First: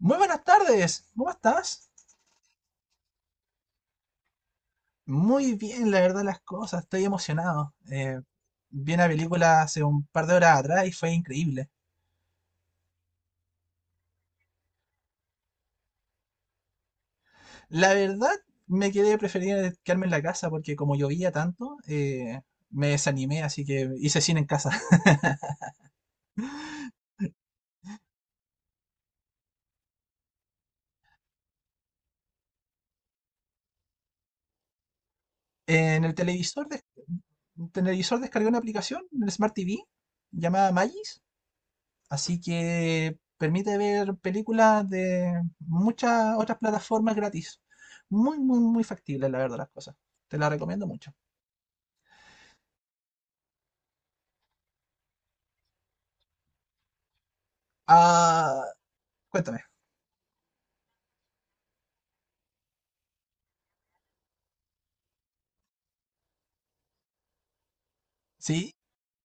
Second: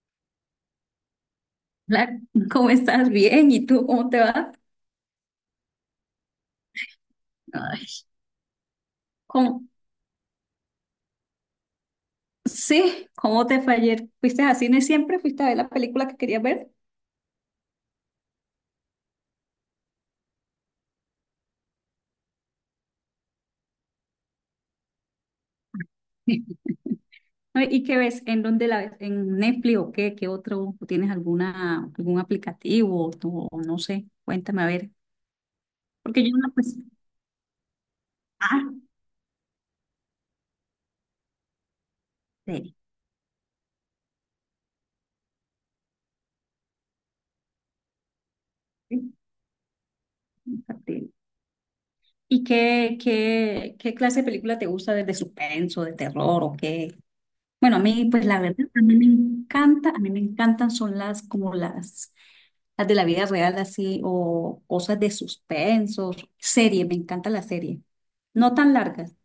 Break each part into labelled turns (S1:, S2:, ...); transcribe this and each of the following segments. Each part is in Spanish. S1: Muy buenas tardes, ¿cómo estás?
S2: Hola, ¿cómo estás? Bien, ¿y tú cómo te vas?
S1: Muy bien, la verdad, las cosas, estoy emocionado.
S2: Ay,
S1: Vi una película
S2: ¿cómo?
S1: hace un par de horas atrás y fue increíble.
S2: Sí, ¿cómo te fue ayer? ¿Fuiste a cine siempre? ¿Fuiste a ver la película que querías ver?
S1: La verdad, me quedé preferir quedarme en la casa porque como llovía tanto, me desanimé, así que hice cine en casa.
S2: Ay, ¿y qué ves? ¿En dónde la ves? ¿En Netflix o qué? ¿Qué otro? ¿O tienes alguna, algún aplicativo? O no sé, cuéntame a ver.
S1: En el
S2: Porque yo no,
S1: televisor,
S2: pues,
S1: en el televisor descargué una
S2: ah,
S1: aplicación, en el Smart TV, llamada Magis, así
S2: sí,
S1: que permite ver películas de muchas otras plataformas gratis. Muy, muy, muy
S2: sí,
S1: factible, la verdad, las cosas. Te la recomiendo
S2: sí.
S1: mucho.
S2: ¿Y qué clase de película te gusta? ¿De suspenso, de terror o qué? Bueno, a mí, pues la
S1: Ah,
S2: verdad, a mí me
S1: cuéntame,
S2: encanta, a mí me encantan son las como las de la vida real así o cosas de suspenso, serie, me encanta la serie. No
S1: ¿sí?
S2: tan largas,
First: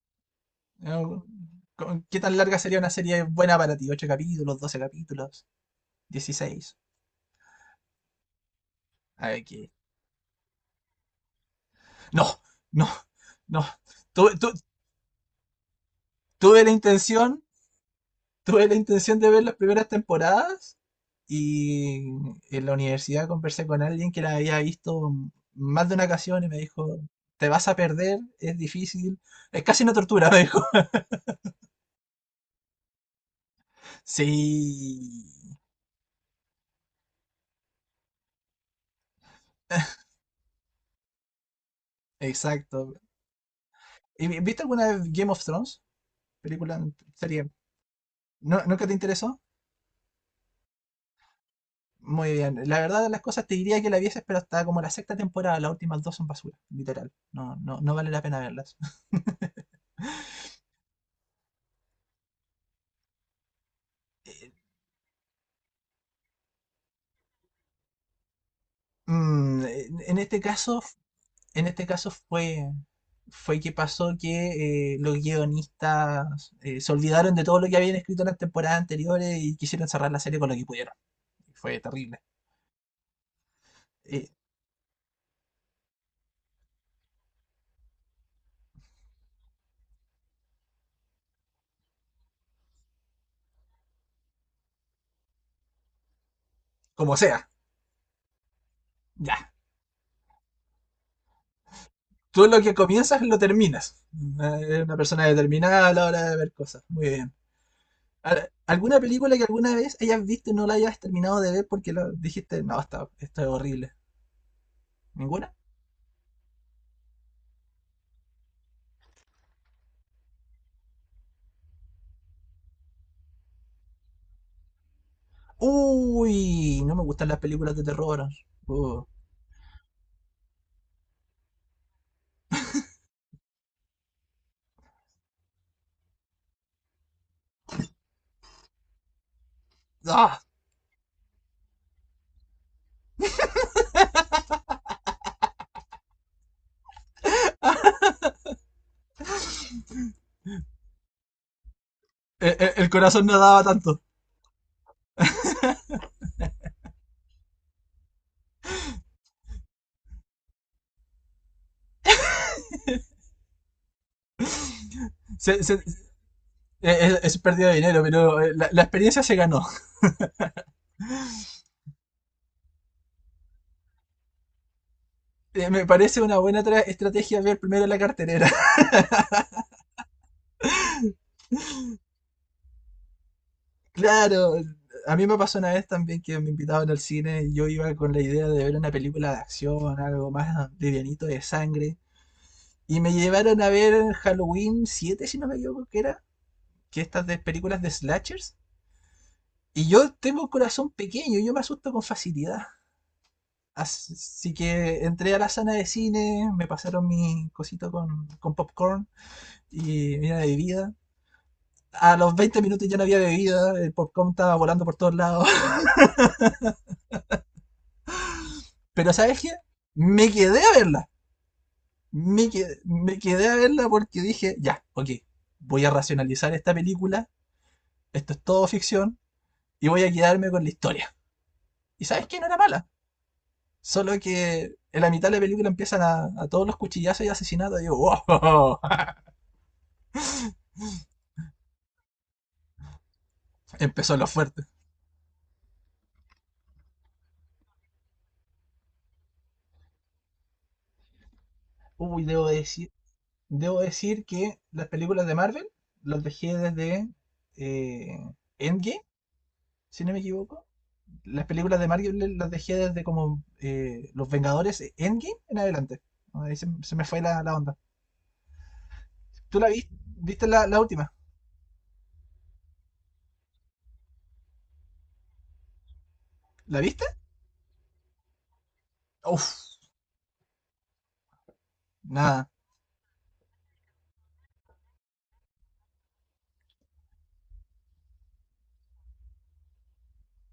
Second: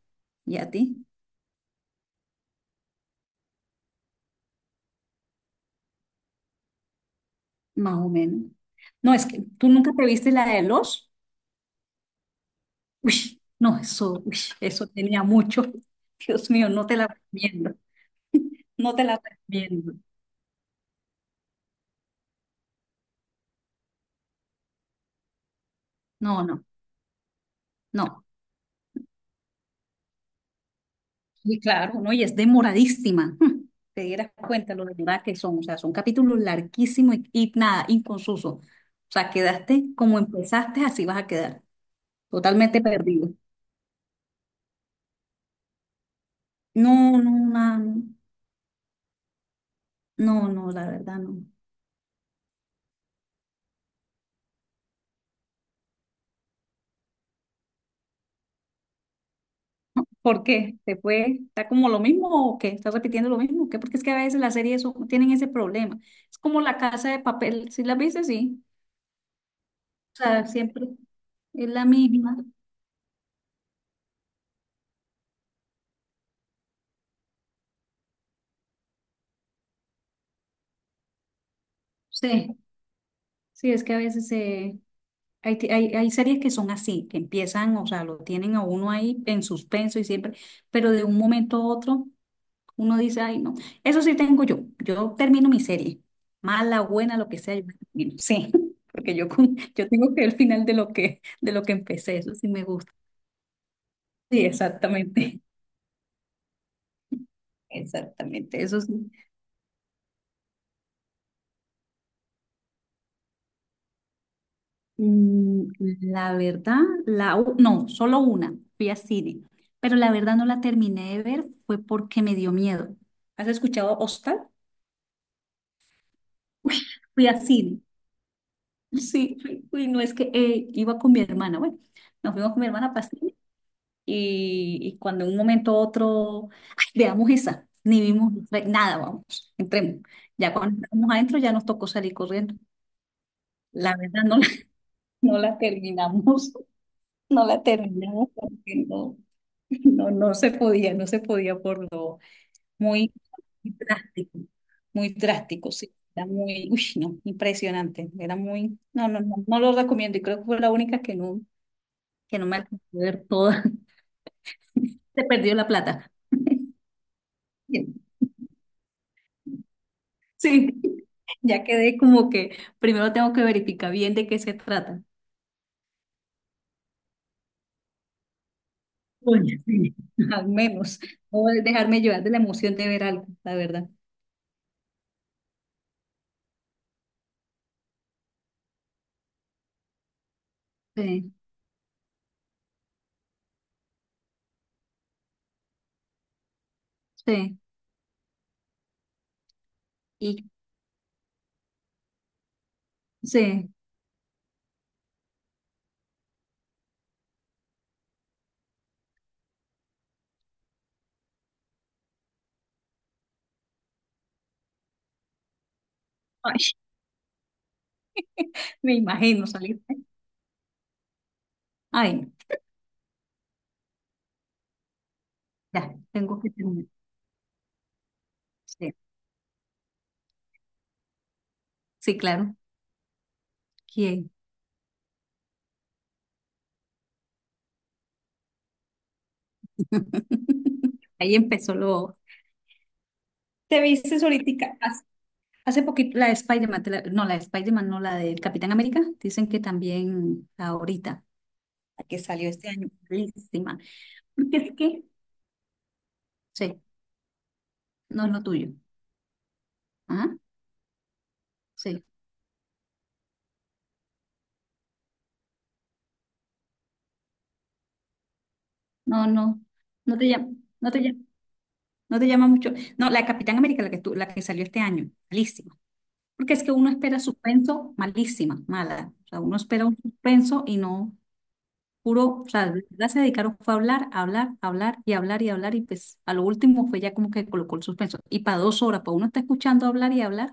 S2: ¿y a
S1: Eh,
S2: ti?
S1: Qué tan larga sería una serie buena para ti? 8 capítulos, 12 capítulos, 16.
S2: Más o menos. No, es
S1: A ver,
S2: que tú
S1: ¿qué?
S2: nunca te viste la de los.
S1: No, no,
S2: Uy,
S1: no.
S2: no, eso,
S1: Tuve,
S2: uy,
S1: tu-
S2: eso tenía mucho. Dios
S1: tuve
S2: mío,
S1: la
S2: no te la
S1: intención,
S2: recomiendo.
S1: tuve la
S2: No te
S1: intención
S2: la
S1: de ver las primeras
S2: recomiendo.
S1: temporadas y en la universidad conversé con alguien que la había visto más de una ocasión
S2: No,
S1: y me
S2: no,
S1: dijo, te vas a perder,
S2: no.
S1: es difícil, es casi una tortura, me dijo.
S2: Sí, claro, ¿no? Y es demoradísima. Te dieras
S1: Sí,
S2: cuenta lo demoradas que son. O sea, son capítulos larguísimos y nada, inconsusos. O sea, quedaste como empezaste, así vas a quedar. Totalmente
S1: exacto.
S2: perdido.
S1: ¿Y viste alguna vez Game of Thrones? Película,
S2: No, no,
S1: serie.
S2: na-
S1: ¿No, ¿nunca te interesó?
S2: no, no, la verdad no.
S1: Muy bien. La verdad de las cosas te diría que la vieses, pero hasta como la sexta temporada, las últimas dos son basura, literal. No, no, no vale la pena verlas.
S2: ¿Por qué? ¿Te fue? ¿Está como lo mismo o qué? ¿Estás repitiendo lo mismo? ¿Qué? Porque es que a veces las series tienen ese problema. Es como la casa de papel. Si la viste, sí.
S1: Mm, en
S2: O
S1: en este
S2: sea,
S1: caso
S2: siempre
S1: en
S2: es
S1: este
S2: la
S1: caso
S2: misma.
S1: fue, fue que pasó que los guionistas se olvidaron de todo lo que habían escrito en las temporadas anteriores y quisieron cerrar la serie con lo que pudieron. Fue terrible.
S2: Sí, sí, es que a
S1: Eh,
S2: veces se hay, hay series que son así, que empiezan, o sea, lo tienen a uno ahí en suspenso y siempre, pero de un momento a otro uno dice, ay, no, eso sí tengo yo, yo termino mi serie, mala,
S1: Como
S2: buena, lo que
S1: sea,
S2: sea, yo la termino. Sí, porque
S1: ya.
S2: yo tengo que el final de de lo que empecé, eso
S1: Tú
S2: sí
S1: lo
S2: me
S1: que
S2: gusta.
S1: comienzas lo terminas.
S2: Sí,
S1: Eres una persona
S2: exactamente,
S1: determinada a la hora de ver cosas. Muy bien. Ahora,
S2: exactamente, eso
S1: ¿alguna
S2: sí.
S1: película que alguna vez hayas visto y no la hayas terminado de ver porque lo dijiste, no, está, está horrible? ¿Ninguna?
S2: Mm, la verdad, no, solo una, fui a cine, pero la verdad no la terminé de ver, fue porque me dio miedo. ¿Has escuchado Hostal? Uy,
S1: Uy, no me gustan
S2: fui
S1: las
S2: a
S1: películas
S2: cine.
S1: de terror. Uh.
S2: Sí, fui, fui, no es que iba con mi hermana. Bueno, nos fuimos con mi hermana para cine y cuando en un momento u otro, "Ay, veamos esa, ni vimos otra, nada, vamos, entremos.
S1: ¡Ah!
S2: Ya cuando estamos adentro ya nos tocó salir corriendo. La verdad no la, no la terminamos, no la terminamos porque no, no, no se podía, no se podía por lo
S1: El
S2: Muy,
S1: corazón no daba tanto.
S2: drástico, muy drástico, sí. Era muy, uy, no, impresionante. Era muy, no, no, no, no lo recomiendo y creo que fue la única que no me alcanzó a ver toda. Se perdió
S1: Se-
S2: la
S1: se-
S2: plata.
S1: es pérdida de
S2: Bien.
S1: dinero, pero la, la experiencia se ganó.
S2: Sí, ya quedé como que primero tengo que verificar bien de qué se trata.
S1: Me parece una buena estrategia ver primero la carterera.
S2: Oye, sí. Al menos, o dejarme llevar de la emoción de ver algo, la verdad.
S1: Claro, a mí me pasó una vez también que me invitaban al cine y yo iba con la idea de ver una película de acción, algo más livianito
S2: Sí,
S1: de sangre. Y me llevaron a ver Halloween 7, si no me equivoco, que era, que estas de
S2: sí,
S1: películas de slashers. Y yo tengo
S2: y
S1: un corazón pequeño, yo me asusto con facilidad.
S2: sí.
S1: Así sí que entré a la sala de cine, me pasaron mi cosito con popcorn y mira bebida. A los 20 minutos ya no había bebida, el popcorn estaba volando por todos lados.
S2: Ay, me
S1: Pero ¿sabes
S2: imagino
S1: qué?
S2: salir. ¿Eh?
S1: Me quedé a verla.
S2: Ay,
S1: Me quedé a verla porque dije, ya, ok, voy a
S2: ya, tengo que
S1: racionalizar esta
S2: terminar.
S1: película, esto es todo
S2: Sí.
S1: ficción y voy a quedarme con la historia. Y
S2: Sí,
S1: ¿sabes qué? No
S2: claro.
S1: era mala. Solo
S2: ¿Quién?
S1: que en la mitad de la película empiezan a todos los cuchillazos y asesinatos. Y digo, wow,
S2: Ahí empezó lo... ¿Te viste
S1: empezó lo fuerte.
S2: ahorita? Hace poquito la de Spider-Man, no, la de Spider-Man, no, la del Capitán América. Dicen que también ahorita, la que
S1: Uy,
S2: salió este año, buenísima.
S1: debo decir
S2: Porque
S1: que
S2: es
S1: las
S2: que,
S1: películas de Marvel las dejé
S2: sí,
S1: desde eh,
S2: no es lo tuyo.
S1: Endgame, si no me
S2: Ajá,
S1: equivoco. Las películas de
S2: sí.
S1: Marvel las dejé desde como Los Vengadores Endgame en adelante. Ah, ahí se, se me fue la, la onda.
S2: No,
S1: ¿Tú la viste?
S2: no te
S1: ¿Viste
S2: llama,
S1: la, la
S2: no te
S1: última?
S2: llama, no te llama mucho. No, la de Capitán América, la que salió este año, malísima. Porque es que
S1: ¿La
S2: uno
S1: viste?
S2: espera suspenso, malísima, mala. O sea, uno
S1: Uf,
S2: espera un suspenso y no. Puro, o
S1: nada,
S2: sea, de verdad se dedicaron fue a hablar, a hablar, a hablar y hablar y hablar y pues a lo último fue ya como que colocó el suspenso. Y para dos horas, para uno está escuchando hablar y hablar,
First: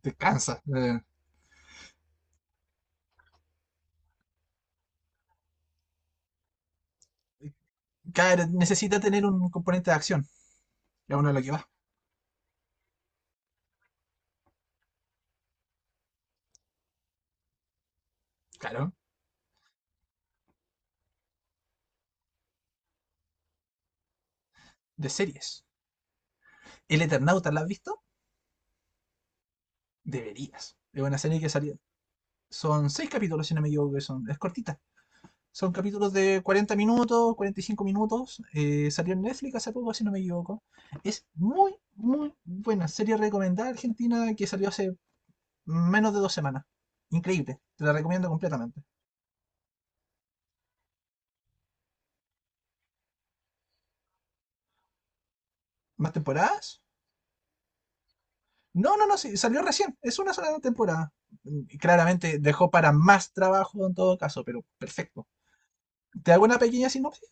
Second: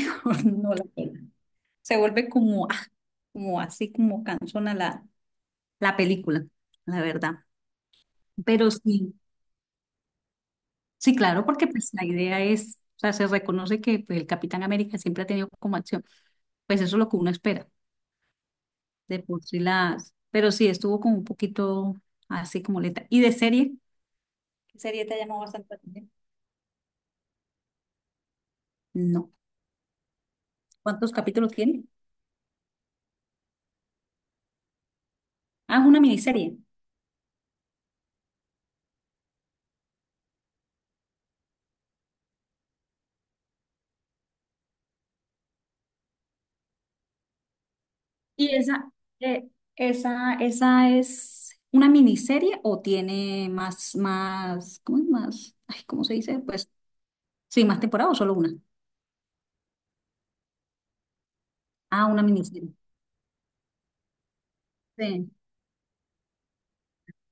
S1: te cansa.
S2: no la pela. Se vuelve como, ah, como así como cansona la, la película, la verdad.
S1: Claro,
S2: Pero
S1: necesita
S2: sí,
S1: tener un componente de acción. Y
S2: sí,
S1: a uno a lo
S2: claro,
S1: que
S2: porque
S1: va.
S2: pues la idea es, o sea, se reconoce que pues el Capitán América siempre ha tenido como acción, pues eso es lo que uno espera,
S1: Claro,
S2: de por sí las, pero sí, estuvo como un poquito así como lenta. ¿Y de serie? ¿Qué serie
S1: de
S2: te ha llamado
S1: series.
S2: bastante la atención?
S1: ¿El Eternauta la has visto? Deberías. Es
S2: ¿Cuántos
S1: una serie que
S2: capítulos
S1: salió.
S2: tiene?
S1: Son seis capítulos, si no me equivoco, que son. Es cortita. Son
S2: Ah, es una
S1: capítulos de
S2: miniserie.
S1: 40 minutos, 45 minutos. Salió en Netflix hace poco, si no me equivoco. Es muy, muy buena. Serie recomendada argentina que salió hace menos de 2 semanas. Increíble. Te la recomiendo
S2: Y
S1: completamente.
S2: esa, eh, ¿esa, esa es una miniserie o tiene más, más, ¿cómo es más? Ay, ¿cómo
S1: ¿Más
S2: se dice? Pues
S1: temporadas?
S2: sí, más temporada o solo una.
S1: No, no, no, sí, salió recién. Es una sola temporada. Y
S2: Ah, una
S1: claramente dejó
S2: miniserie.
S1: para más trabajo en todo caso, pero perfecto.
S2: Sí,
S1: Te hago una pequeña sinopsis.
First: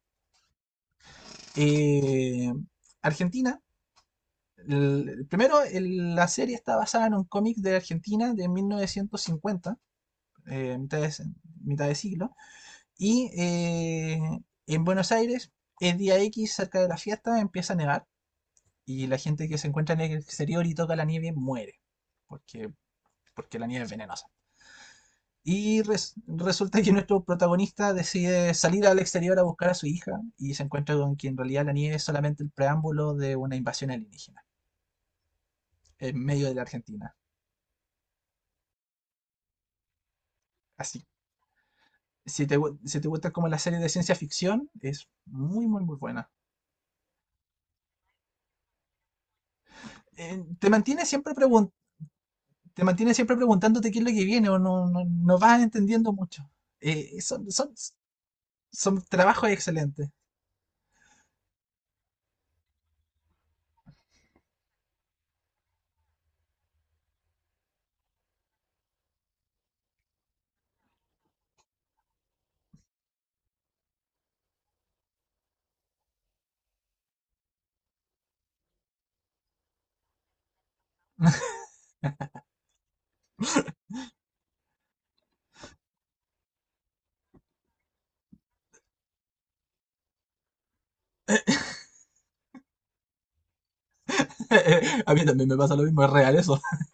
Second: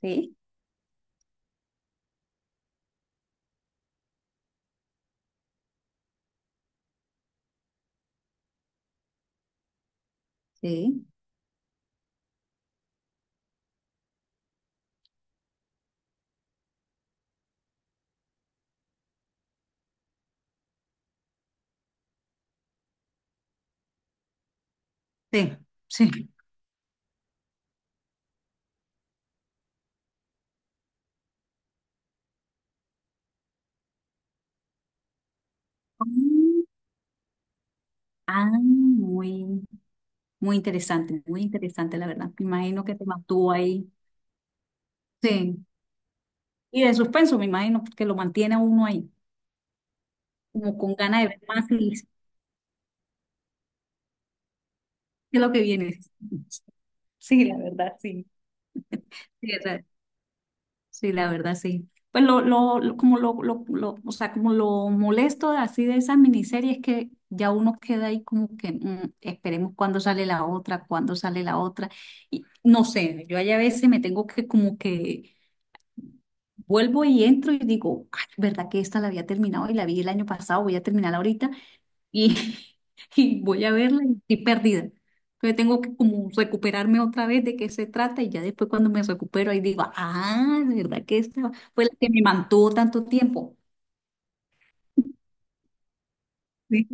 S2: sí,
S1: Eh, Argentina primero, la serie está basada en un cómic de Argentina de 1950, eh, mitad
S2: sí,
S1: de, mitad de siglo, y en Buenos Aires, el día X, cerca de la fiesta, empieza a nevar y la gente que se encuentra en el exterior y toca la nieve muere, porque, porque la nieve es venenosa.
S2: sí,
S1: Y
S2: sí.
S1: resulta que nuestro protagonista decide salir al exterior a buscar a su hija y se encuentra con que en realidad la nieve es solamente el preámbulo de una invasión alienígena en medio de la
S2: Mm,
S1: Argentina.
S2: ah, muy,
S1: Así
S2: muy interesante, la verdad. Me
S1: si te,
S2: imagino que
S1: si
S2: te
S1: te gusta como
S2: mantuvo
S1: la serie de
S2: ahí.
S1: ciencia ficción, es
S2: Sí.
S1: muy, muy, muy buena.
S2: Y de suspenso, me imagino, porque lo mantiene a uno ahí,
S1: Te
S2: como con
S1: mantiene
S2: ganas de
S1: siempre
S2: ver más y
S1: te mantiene siempre preguntándote qué es lo que viene o no, no, no
S2: qué es lo que
S1: vas
S2: viene.
S1: entendiendo mucho. Eh,
S2: Sí,
S1: son,
S2: la
S1: son,
S2: verdad, sí.
S1: son
S2: Sí,
S1: trabajos
S2: la
S1: excelentes.
S2: sí, la verdad, sí. Pues como o sea, como lo molesto así de esas miniseries es que ya uno queda ahí como que mm, esperemos cuándo sale la otra, cuándo sale la otra. Y no sé, yo ahí a veces me tengo que como que vuelvo y entro y digo, ay, ¿verdad que esta la había terminado y la vi el año pasado, voy a terminarla ahorita? Y, y voy a verla y estoy perdida. Entonces tengo que como recuperarme otra vez de qué se trata y ya después cuando me recupero ahí digo, ah, de verdad que esta fue la que me mantuvo tanto tiempo.
S1: A mí también me pasa lo mismo, es real eso.
S2: Sí,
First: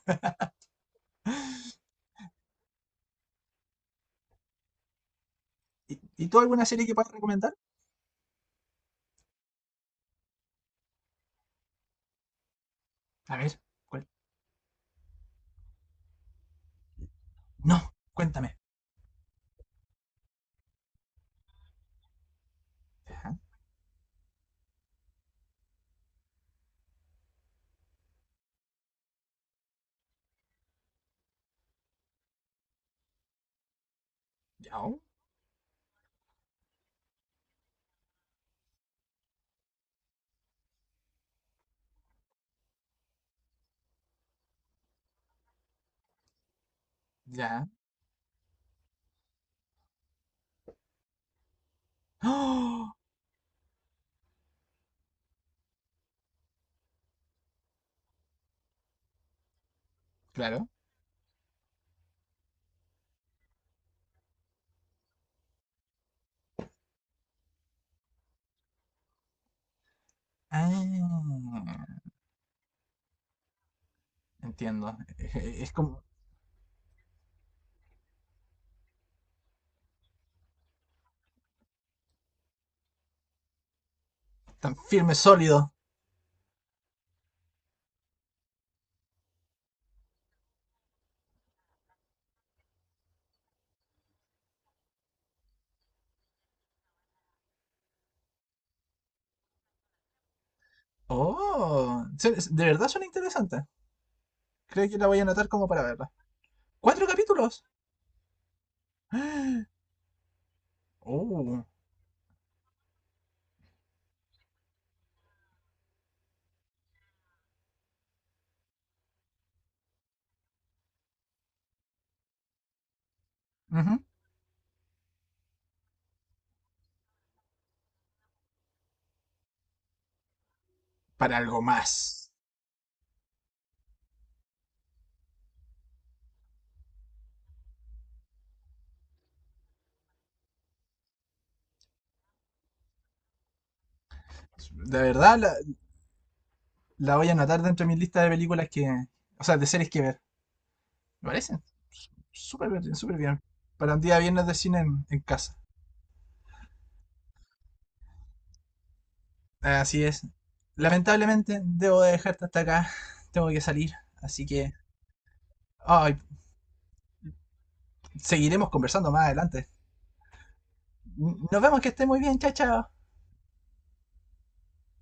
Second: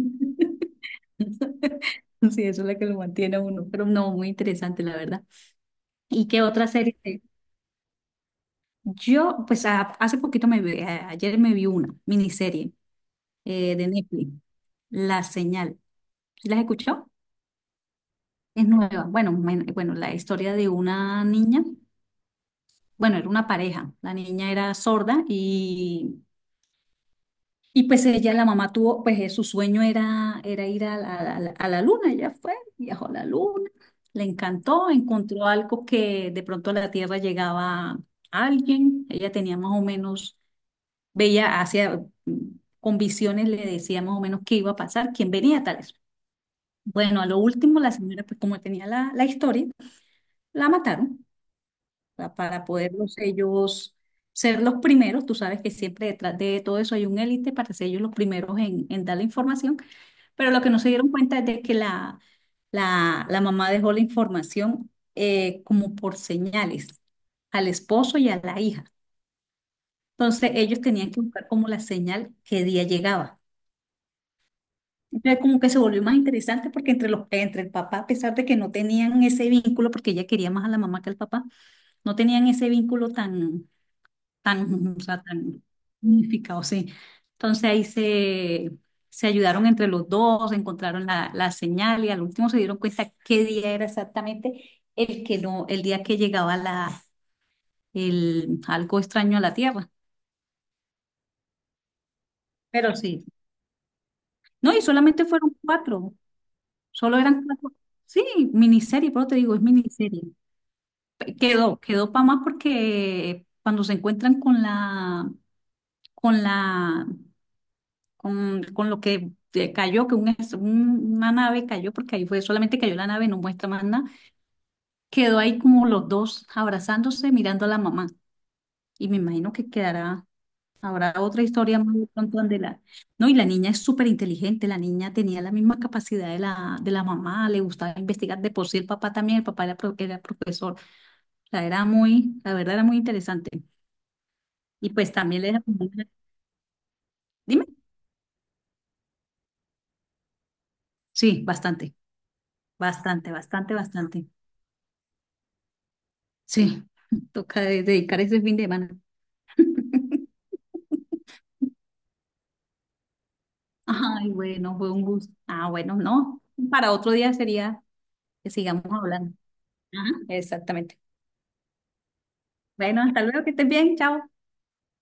S2: sí, eso es la que lo mantiene a uno, pero no, muy interesante la verdad. ¿Y
S1: Y tú
S2: qué
S1: alguna
S2: otra
S1: serie que
S2: serie?
S1: puedas recomendar?
S2: Yo, pues hace poquito me vi, ayer me vi una miniserie
S1: A ver,
S2: de
S1: ¿cuál?
S2: Netflix, La Señal. ¿Sí? ¿Las escuchó?
S1: No, cuéntame.
S2: Es nueva. Bueno, bueno, la historia de una niña. Bueno, era
S1: Ya,
S2: una pareja, la niña era sorda y pues ella, la mamá tuvo, pues su sueño era, era ir a la, a la luna, ella fue, viajó a la luna, le encantó,
S1: ya,
S2: encontró algo que de pronto a la Tierra llegaba alguien, ella tenía más o menos, veía hacia, mm, con visiones le decía más o menos qué iba a pasar, quién venía, tales. Bueno, a lo
S1: ya.
S2: último la señora, pues como tenía la, la historia, la mataron. Sea, para
S1: ¡Oh!
S2: poderlos ellos ser los primeros. Tú sabes que siempre detrás de todo eso hay un élite para ser ellos los primeros en dar la información, pero lo
S1: Claro.
S2: que no se dieron cuenta es de que la, la mamá dejó la información como por señales al esposo y a la hija. Entonces ellos
S1: Ah,
S2: tenían que buscar como la señal qué día llegaba.
S1: entiendo.
S2: Entonces como que
S1: Es
S2: se
S1: como
S2: volvió más interesante porque entre los, entre el papá, a pesar de que no tenían ese vínculo, porque ella quería más a la mamá que al papá, no tenían ese vínculo tan,
S1: tan
S2: tan, o
S1: firme,
S2: sea, tan
S1: sólido.
S2: unificado, sí. Entonces ahí se, se ayudaron entre los dos, encontraron la, la señal y al último se dieron cuenta qué día era exactamente el que no, el día que llegaba la, el, algo extraño a la Tierra.
S1: Oh, se- de verdad
S2: Pero
S1: son
S2: sí.
S1: interesantes.
S2: No, y
S1: Creo que la voy a
S2: solamente
S1: anotar
S2: fueron
S1: como para verla.
S2: cuatro,
S1: ¿Cuatro
S2: solo eran
S1: capítulos?
S2: cuatro. Sí, miniserie, pero te digo, es
S1: ¡Ah!
S2: miniserie.
S1: Oh,
S2: Quedó, quedó para más porque cuando se encuentran con la, con la con lo que cayó, que un una nave cayó, porque ahí fue, solamente cayó la nave, no muestra más
S1: ujú,
S2: nada. Quedó ahí como los dos abrazándose, mirando a la mamá. Y me imagino que quedará, habrá
S1: para
S2: otra
S1: algo
S2: historia más de
S1: más.
S2: pronto donde la... No, y la niña es súper inteligente, la niña tenía la misma capacidad de la mamá, le gustaba investigar, de por sí el papá también, el papá era, era profesor, la era muy, la verdad era muy interesante. Y
S1: De
S2: pues
S1: verdad
S2: también
S1: la,
S2: le...
S1: la voy a anotar
S2: Dime,
S1: dentro de mi lista de películas que... O sea, de series que ver. ¿Me
S2: sí,
S1: parece?
S2: bastante,
S1: Súper bien, súper
S2: bastante,
S1: bien.
S2: bastante,
S1: Para un día
S2: bastante.
S1: viernes de cine en casa.
S2: Sí. Toca dedicar ese fin de semana.
S1: Así es. Lamentablemente debo de dejarte hasta acá. Tengo que salir.
S2: Ay,
S1: Así que...
S2: bueno, fue un gusto. Ah, bueno,
S1: ay,
S2: no. Para otro día sería que
S1: seguiremos
S2: sigamos
S1: conversando más
S2: hablando.
S1: adelante.
S2: Ajá. Exactamente.
S1: Nos vemos, que esté muy bien. Chao, chao.
S2: Bueno, hasta luego, que estés bien. Chao.